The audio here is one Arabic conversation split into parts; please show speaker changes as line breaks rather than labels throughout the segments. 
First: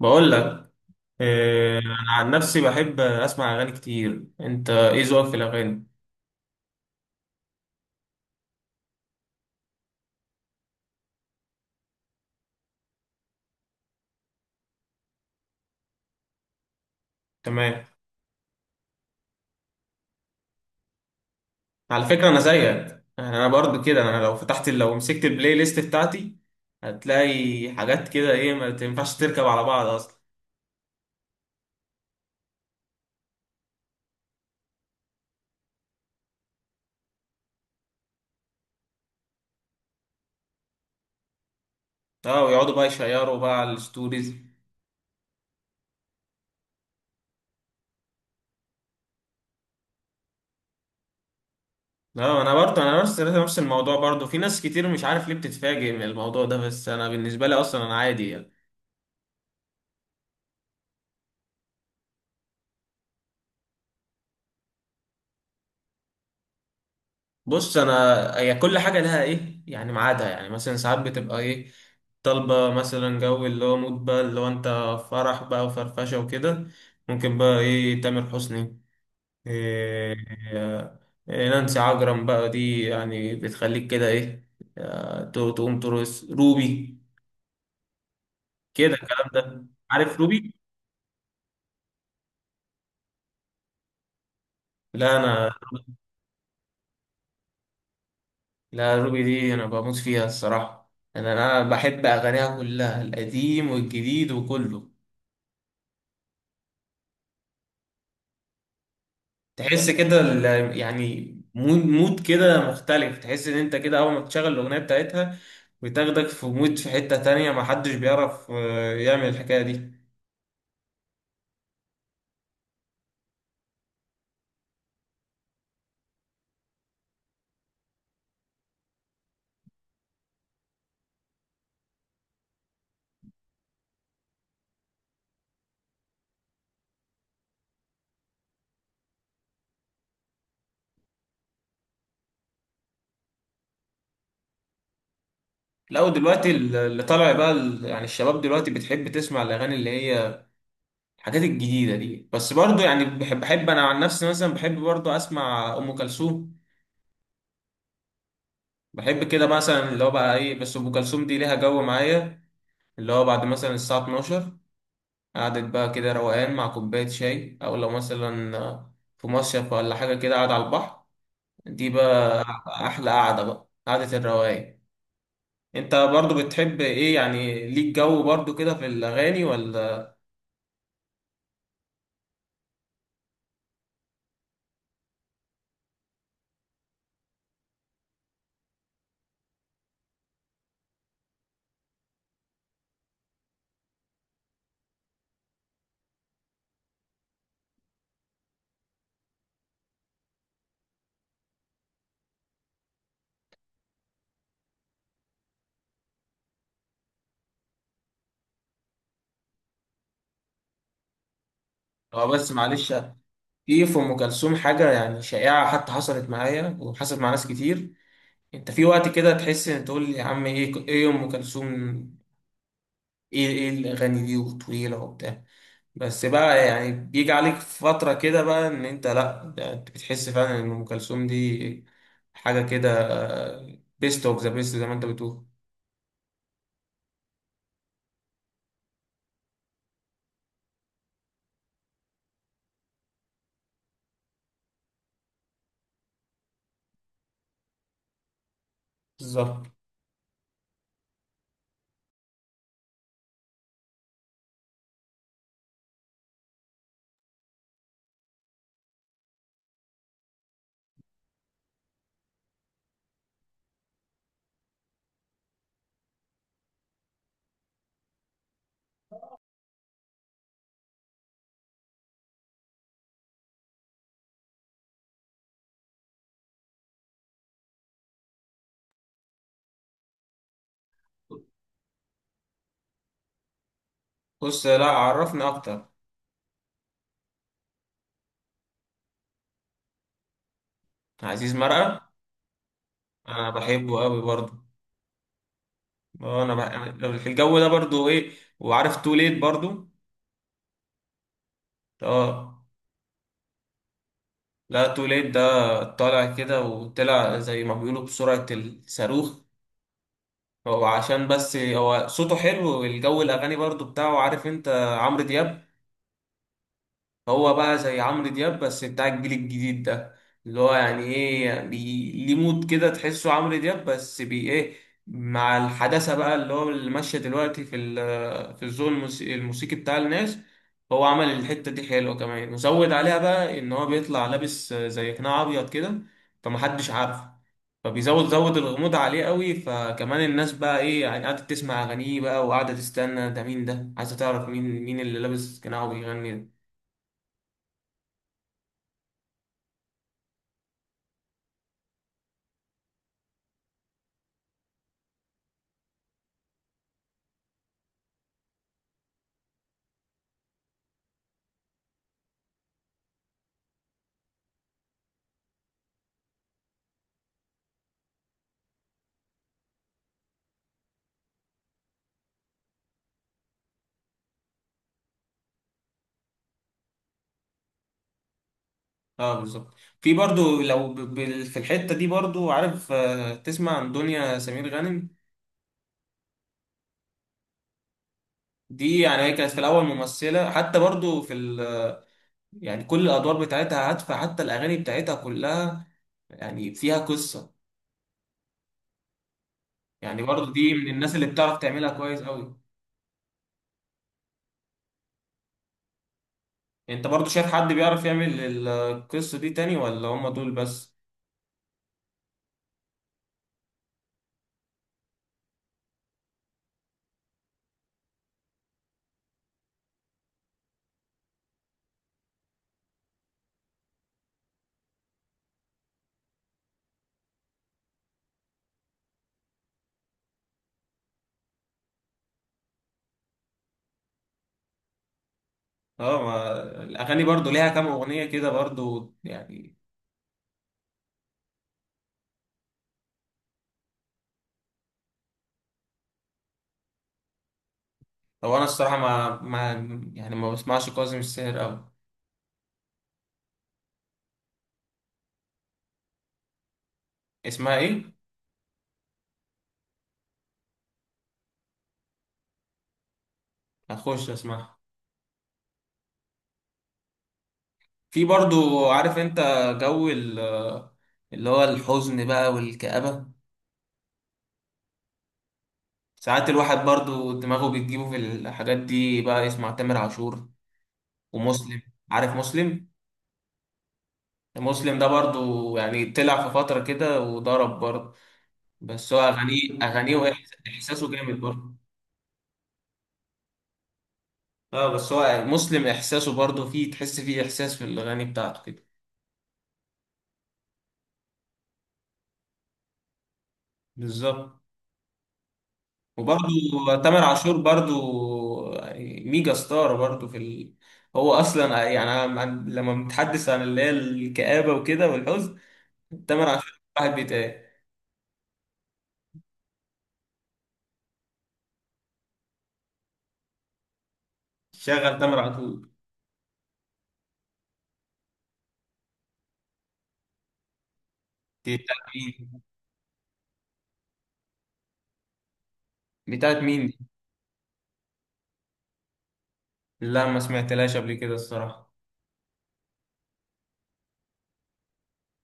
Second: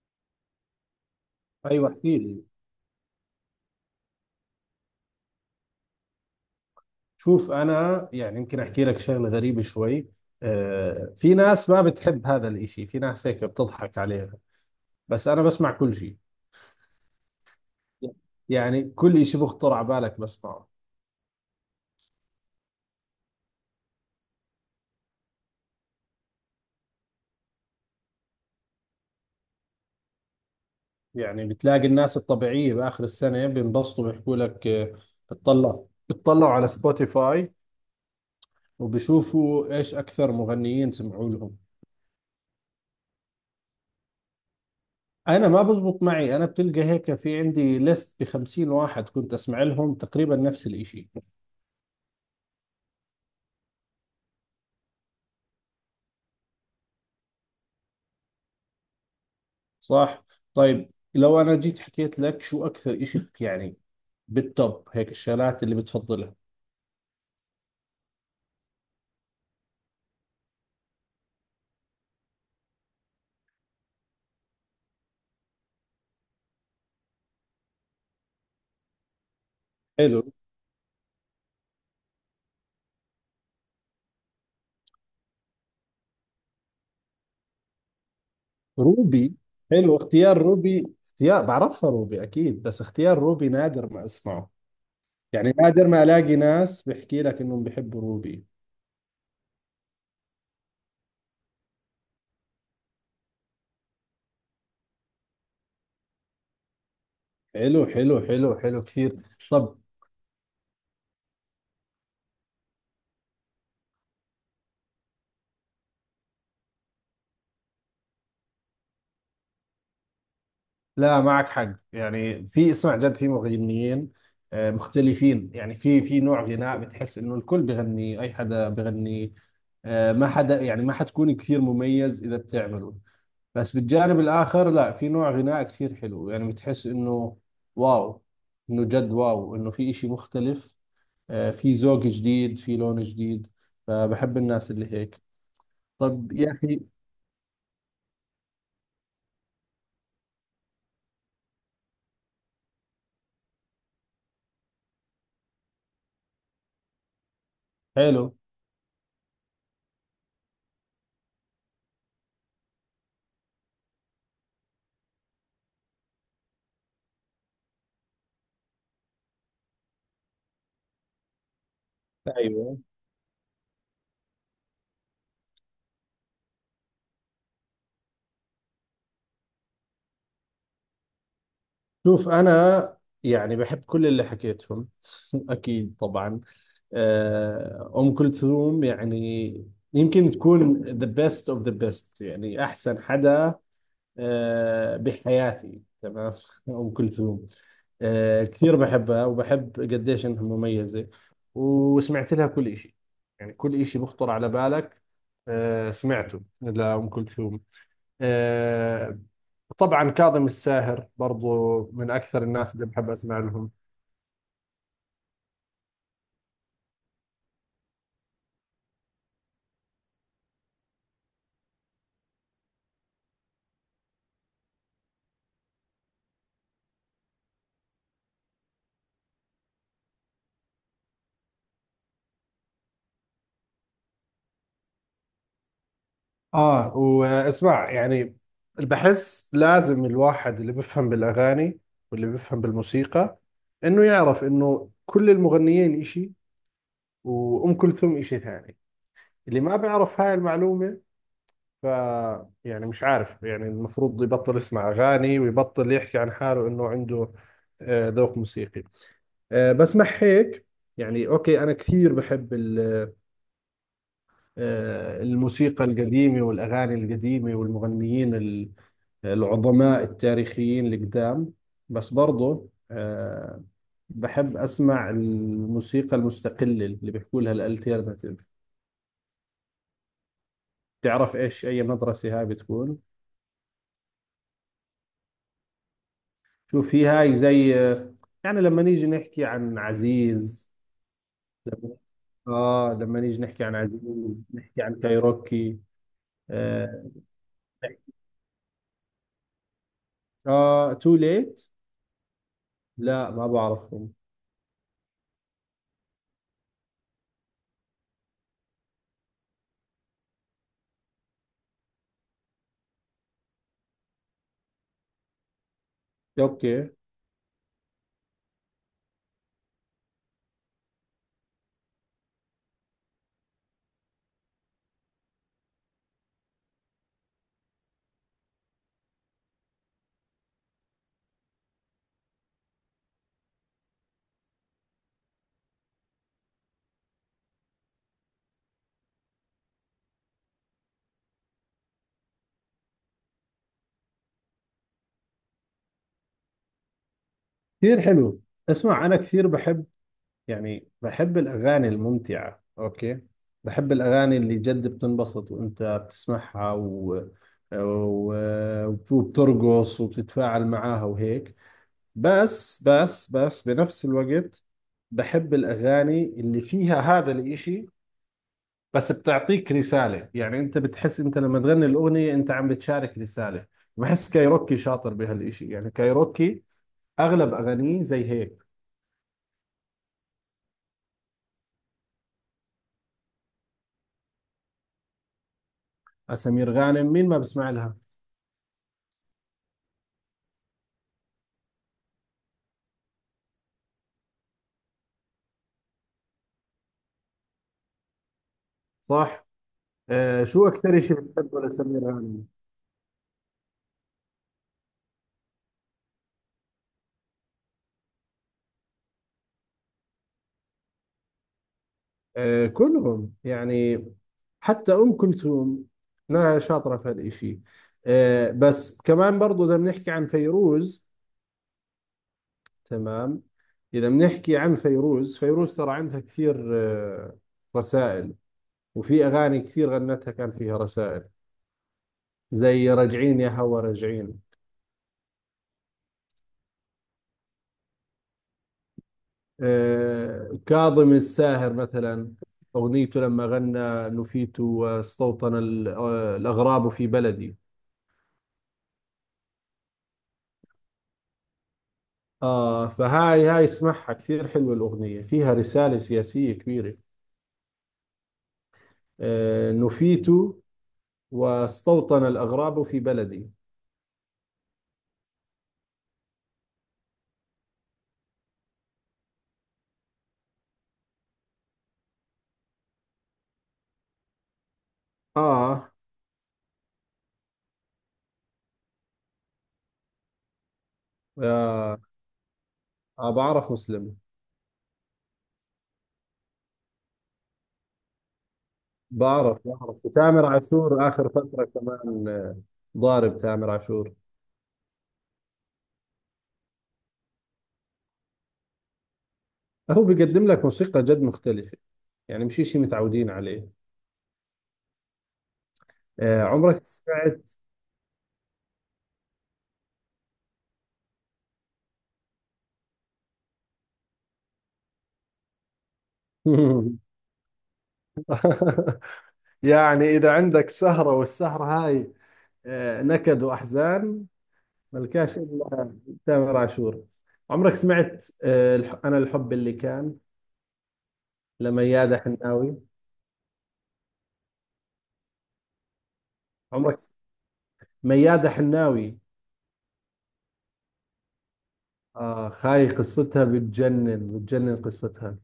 بقول لك. آه،
ايوه
انا
احكي
عن
لي.
نفسي بحب اسمع اغاني كتير. انت ايه ذوقك في الاغاني؟
شوف، انا يعني يمكن احكي لك شغله غريبه شوي. في ناس ما بتحب هذا الاشي، في ناس هيك بتضحك عليها. بس انا بسمع كل شيء،
تمام.
يعني كل اشي بخطر على بالك بسمعه.
على فكره انا زيك، يعني انا برضو كده. انا لو فتحت، لو مسكت البلاي ليست بتاعتي هتلاقي حاجات كده ايه ما تنفعش تركب على بعض اصلا.
يعني بتلاقي الناس الطبيعيه باخر السنه بينبسطوا بيحكوا لك، بتطلعوا على سبوتيفاي وبشوفوا ايش اكثر مغنيين سمعوا لهم.
اه، ويقعدوا بقى يشيروا بقى على الستوريز.
انا ما بزبط معي، انا بتلقى هيك في عندي ليست ب 50 واحد كنت اسمع لهم تقريبا نفس الاشي.
اه انا برضو، انا نفس الموضوع برضو. في ناس كتير مش عارف ليه بتتفاجئ من الموضوع ده، بس انا بالنسبه لي اصلا انا عادي يعني.
صح. طيب لو انا جيت حكيت لك شو اكثر اشي يعني بالتوب هيك الشغلات اللي بتفضلها.
بص انا، هي كل حاجه لها ايه يعني ميعادها. يعني مثلا ساعات بتبقى ايه طالبه مثلا جو اللي هو مود بقى، اللي هو انت فرح بقى وفرفشه وكده، ممكن بقى ايه تامر حسني. إيه،
حلو.
إيه، إيه نانسي عجرم بقى دي يعني بتخليك كده ايه. آه، تقوم ترقص روبي كده. الكلام
روبي.
ده
حلو
عارف،
اختيار
روبي.
روبي، اختيار بعرفها روبي اكيد، بس اختيار روبي نادر ما اسمعه،
لا انا،
يعني نادر ما الاقي ناس بحكي لك انهم بحبوا روبي.
لا روبي دي انا بموت فيها الصراحه. انا، انا بحب اغانيها كلها، القديم والجديد وكله.
حلو حلو حلو حلو كثير. طب.
تحس كده يعني مود مود كده مختلف. تحس ان انت كده اول ما تشغل الاغنيه بتاعتها بتاخدك في مود، في حته تانية ما حدش بيعرف آه، يعمل الحكايه دي.
لا معك حق، يعني في، اسمع جد في مغنيين مختلفين. يعني في نوع غناء بتحس انه الكل بغني، اي حدا بغني ما حدا، يعني ما حتكون كثير مميز اذا بتعمله. بس بالجانب الاخر لا، في نوع غناء كثير حلو، يعني بتحس انه واو، انه جد واو، انه في اشي مختلف، في ذوق جديد في لون جديد، فبحب الناس اللي هيك.
لا
طب
دلوقتي
يا اخي.
اللي طالع بقى يعني الشباب دلوقتي بتحب تسمع الاغاني اللي هي الحاجات الجديده دي، بس برضو يعني بحب انا عن نفسي مثلا بحب برضو اسمع ام كلثوم.
حلو.
بحب كده مثلا اللي هو بقى ايه، بس ام كلثوم دي ليها جو معايا، اللي هو بعد مثلا الساعه 12، قعدة بقى كده روقان مع كوباية شاي، أو لو مثلا في مصيف ولا حاجة كده قاعد على البحر. دي بقى
ايوه.
أحلى قعدة، بقى قعدة الروقان. أنت برضو بتحب إيه؟ يعني ليك جو برضو كده في الأغاني ولا؟
شوف انا يعني بحب كل اللي حكيتهم. اكيد طبعا. ام كلثوم يعني يمكن تكون the best of the best، يعني احسن حدا بحياتي، تمام. أم كلثوم كثير بحبها، وبحب قديش إنها مميزة، وسمعت لها كل إشي. يعني كل إشي بخطر على بالك سمعته لأم كلثوم. آه، طبعا كاظم الساهر برضو من
هو
أكثر
بس
الناس اللي
معلش،
بحب أسمع لهم.
في في أم كلثوم حاجة يعني شائعة حتى، حصلت معايا وحصلت مع ناس كتير. أنت في وقت كده تحس، إن تقول يا عم إيه، إيه أم كلثوم، إيه إيه الأغاني دي وطويلة وبتاع. بس بقى يعني بيجي عليك فترة كده بقى ان انت لا، ده انت بتحس فعلا ان ام كلثوم دي حاجة كده بيست اوف ذا بيست زي ما انت بتقول.
آه، واسمع يعني بحس لازم الواحد اللي بيفهم بالأغاني واللي بيفهم بالموسيقى إنه يعرف إنه كل المغنيين إشي، وأم كلثوم إشي ثاني. اللي
بالظبط.
ما بيعرف هاي المعلومة، ف يعني مش عارف، يعني المفروض يبطل يسمع أغاني ويبطل يحكي عن حاله إنه عنده ذوق موسيقي. بس مع هيك، يعني أوكي، أنا كثير بحب الموسيقى القديمة والأغاني القديمة والمغنيين العظماء التاريخيين القدام. بس برضو بحب أسمع الموسيقى المستقلة اللي بيحكوا لها الالتيرناتيف. تعرف ايش اي مدرسة هاي بتكون؟
بص لا عرفني اكتر.
شوف، هي هاي زي، يعني لما نيجي نحكي عن عزيز،
عزيز
لما
مرقة،
اه لما نيجي
انا
نحكي عن
بحبه قوي
عزيز،
برضه.
نحكي عن كايروكي.
اه انا
اه,
أنا في الجو ده برضه ايه. وعارف تو ليت برضه.
آه تو ليت.
اه.
لا ما بعرفهم.
لا تو ليت ده طالع كده، وطلع زي ما بيقولوا بسرعة الصاروخ. هو عشان بس هو صوته حلو، والجو الاغاني برضه بتاعه عارف انت عمرو دياب.
اوكي.
هو بقى زي عمرو دياب بس بتاع الجيل الجديد ده، اللي هو يعني ايه ليه مود كده تحسه عمرو دياب بس بي ايه، مع الحداثة بقى اللي هو اللي ماشية دلوقتي في في الذوق الموسيقي، الموسيقي بتاع الناس. هو عمل الحتة دي حلوة، كمان وزود عليها بقى ان هو بيطلع لابس زي قناع ابيض كده فمحدش عارفه، زود الغموض عليه قوي. فكمان الناس بقى ايه يعني قاعدة تسمع اغانيه بقى وقاعدة تستنى ده مين، ده عايزة تعرف مين، مين اللي لابس قناع وبيغني ده.
كثير حلو. اسمع، انا كثير بحب، يعني بحب الاغاني الممتعة، اوكي؟ بحب الاغاني اللي جد بتنبسط وانت بتسمعها و... وبترقص وبتتفاعل معاها وهيك. بس بنفس الوقت بحب الأغاني اللي فيها هذا الإشي، بس بتعطيك رسالة، يعني أنت بتحس أنت لما تغني الأغنية أنت عم بتشارك رسالة. بحس كايروكي شاطر بهالإشي، يعني كايروكي أغلب أغانيه زي هيك.
اه بالظبط. في برضو لو في الحتة دي برضو عارف آه، تسمع عن دنيا سمير غانم.
سمير غانم، مين ما بسمع لها؟
دي يعني هي كانت في الأول ممثلة حتى برضو في يعني كل الأدوار بتاعتها هادفة، حتى الأغاني بتاعتها كلها يعني فيها قصة.
صح.
يعني
آه،
برضو
شو
دي من
أكثر
الناس
إشي
اللي بتعرف
بتحبه
تعملها
لسمير
كويس
غانم؟
أوي. أنت برضو شايف حد بيعرف يعمل القصة دي تاني ولا هم دول بس؟
آه، كلهم يعني. حتى أم كلثوم لا، شاطرة في هالإشي. بس كمان برضو إذا بنحكي عن فيروز، تمام؟ إذا بنحكي عن فيروز، فيروز ترى عندها كثير رسائل، وفي أغاني كثير غنتها كان فيها رسائل، زي راجعين يا هوا راجعين.
اه ما الأغاني برضو ليها كام أغنية كده برضو يعني.
كاظم الساهر مثلا أغنيته لما غنى نفيت واستوطن الأغراب في بلدي.
هو أنا الصراحة ما يعني ما بسمعش كاظم الساهر أوي.
آه فهاي، هاي اسمعها، كثير حلوة الأغنية، فيها رسالة سياسية كبيرة.
اسمها إيه؟
آه، نفيت واستوطن الأغراب في بلدي.
هخش اسمعها. في برضو عارف انت جو اللي هو الحزن بقى والكآبة.
آه,
ساعات الواحد برضو دماغه بتجيبه في الحاجات دي، بقى يسمع تامر عاشور ومسلم.
آه.
عارف مسلم؟
آه بعرف مسلم.
مسلم ده برضو يعني طلع في فترة كده وضرب برضو، بس هو
بعرف، بعرف
أغانيه
تامر عاشور
وإحساسه
آخر
جامد
فترة
برضو.
كمان، ضارب تامر عاشور.
اه بس هو مسلم إحساسه برضو فيه، تحس فيه إحساس في الأغاني بتاعته كده.
هو بيقدم لك موسيقى جد مختلفة، يعني مش شيء متعودين عليه.
بالظبط.
آه
وبرضه
عمرك
تامر
سمعت؟
عاشور برضه ميجا ستار برضه في هو اصلا يعني أنا لما بنتحدث عن اللي هي الكآبة وكده والحزن، تامر عاشور واحد بيتهيألي
يعني إذا عندك سهرة والسهرة هاي نكد وأحزان،
شغل
ملكاش
تامر عاشور.
إلا تامر عاشور. عمرك سمعت آه أنا الحب اللي كان
دي بتاعت
لميادة
مين؟
حناوي؟
بتاعت مين دي؟
عمرك س- ميادة حناوي.
لا ما سمعتلهاش قبل كده الصراحة.
آه خاي، قصتها بتجنن، بتجنن قصتها.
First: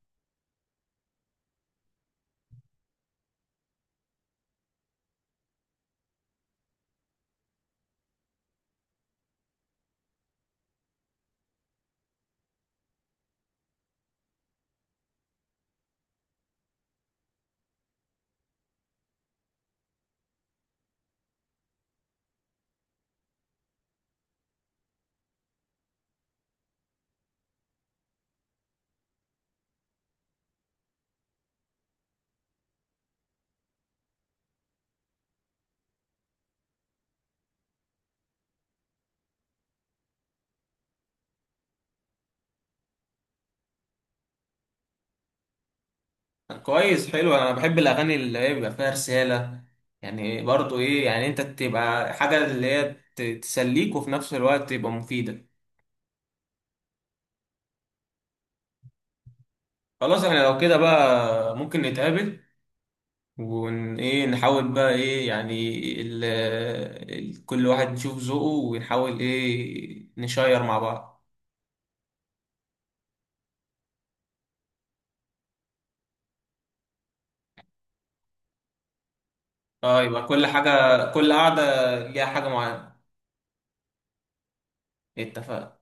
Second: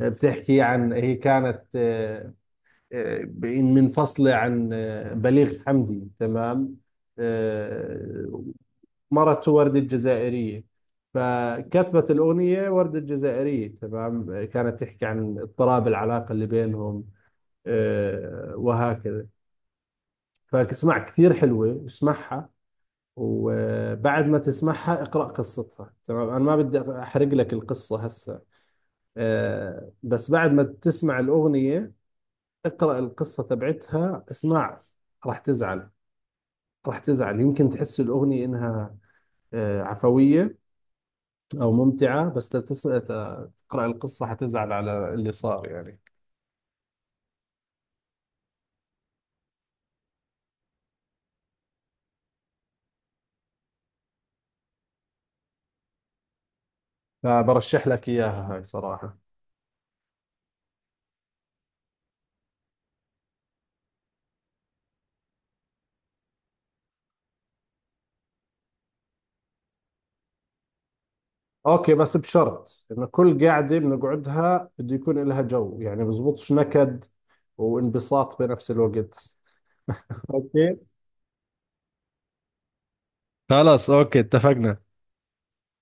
بتحكي عن، هي كانت آه، منفصلة عن آه، بليغ حمدي، تمام؟ آه، مرته وردة جزائرية، فكتبت الأغنية وردة جزائرية، تمام؟ كانت تحكي عن اضطراب العلاقة اللي بينهم، وهكذا. فاسمع، كثير حلوة، اسمعها، وبعد ما تسمعها اقرأ قصتها، تمام؟ أنا ما بدي أحرق لك القصة هسه. بس بعد ما تسمع الأغنية اقرأ القصة تبعتها. اسمع، راح تزعل، راح تزعل. يمكن تحس الأغنية إنها عفوية أو ممتعة، بس تقرأ القصة حتزعل على اللي صار يعني.
كويس حلو، انا بحب الاغاني اللي هي بيبقى فيها رسالة. يعني برضه ايه يعني انت تبقى حاجة اللي هي تسليك، وفي نفس الوقت تبقى مفيدة.
فبرشح لك إياها هاي صراحة.
خلاص احنا لو كده بقى ممكن نتقابل ون ايه نحاول بقى ايه يعني ال... كل واحد يشوف ذوقه ونحاول ايه نشير مع بعض.
أوكي، بس بشرط إنه كل قاعدة بنقعدها بده يكون لها جو، يعني بزبطش نكد وانبساط بنفس الوقت.
اه يبقى كل
أوكي.
حاجة، كل قعدة ليها حاجة معينة.
خلاص اوكي اتفقنا.
اتفقنا.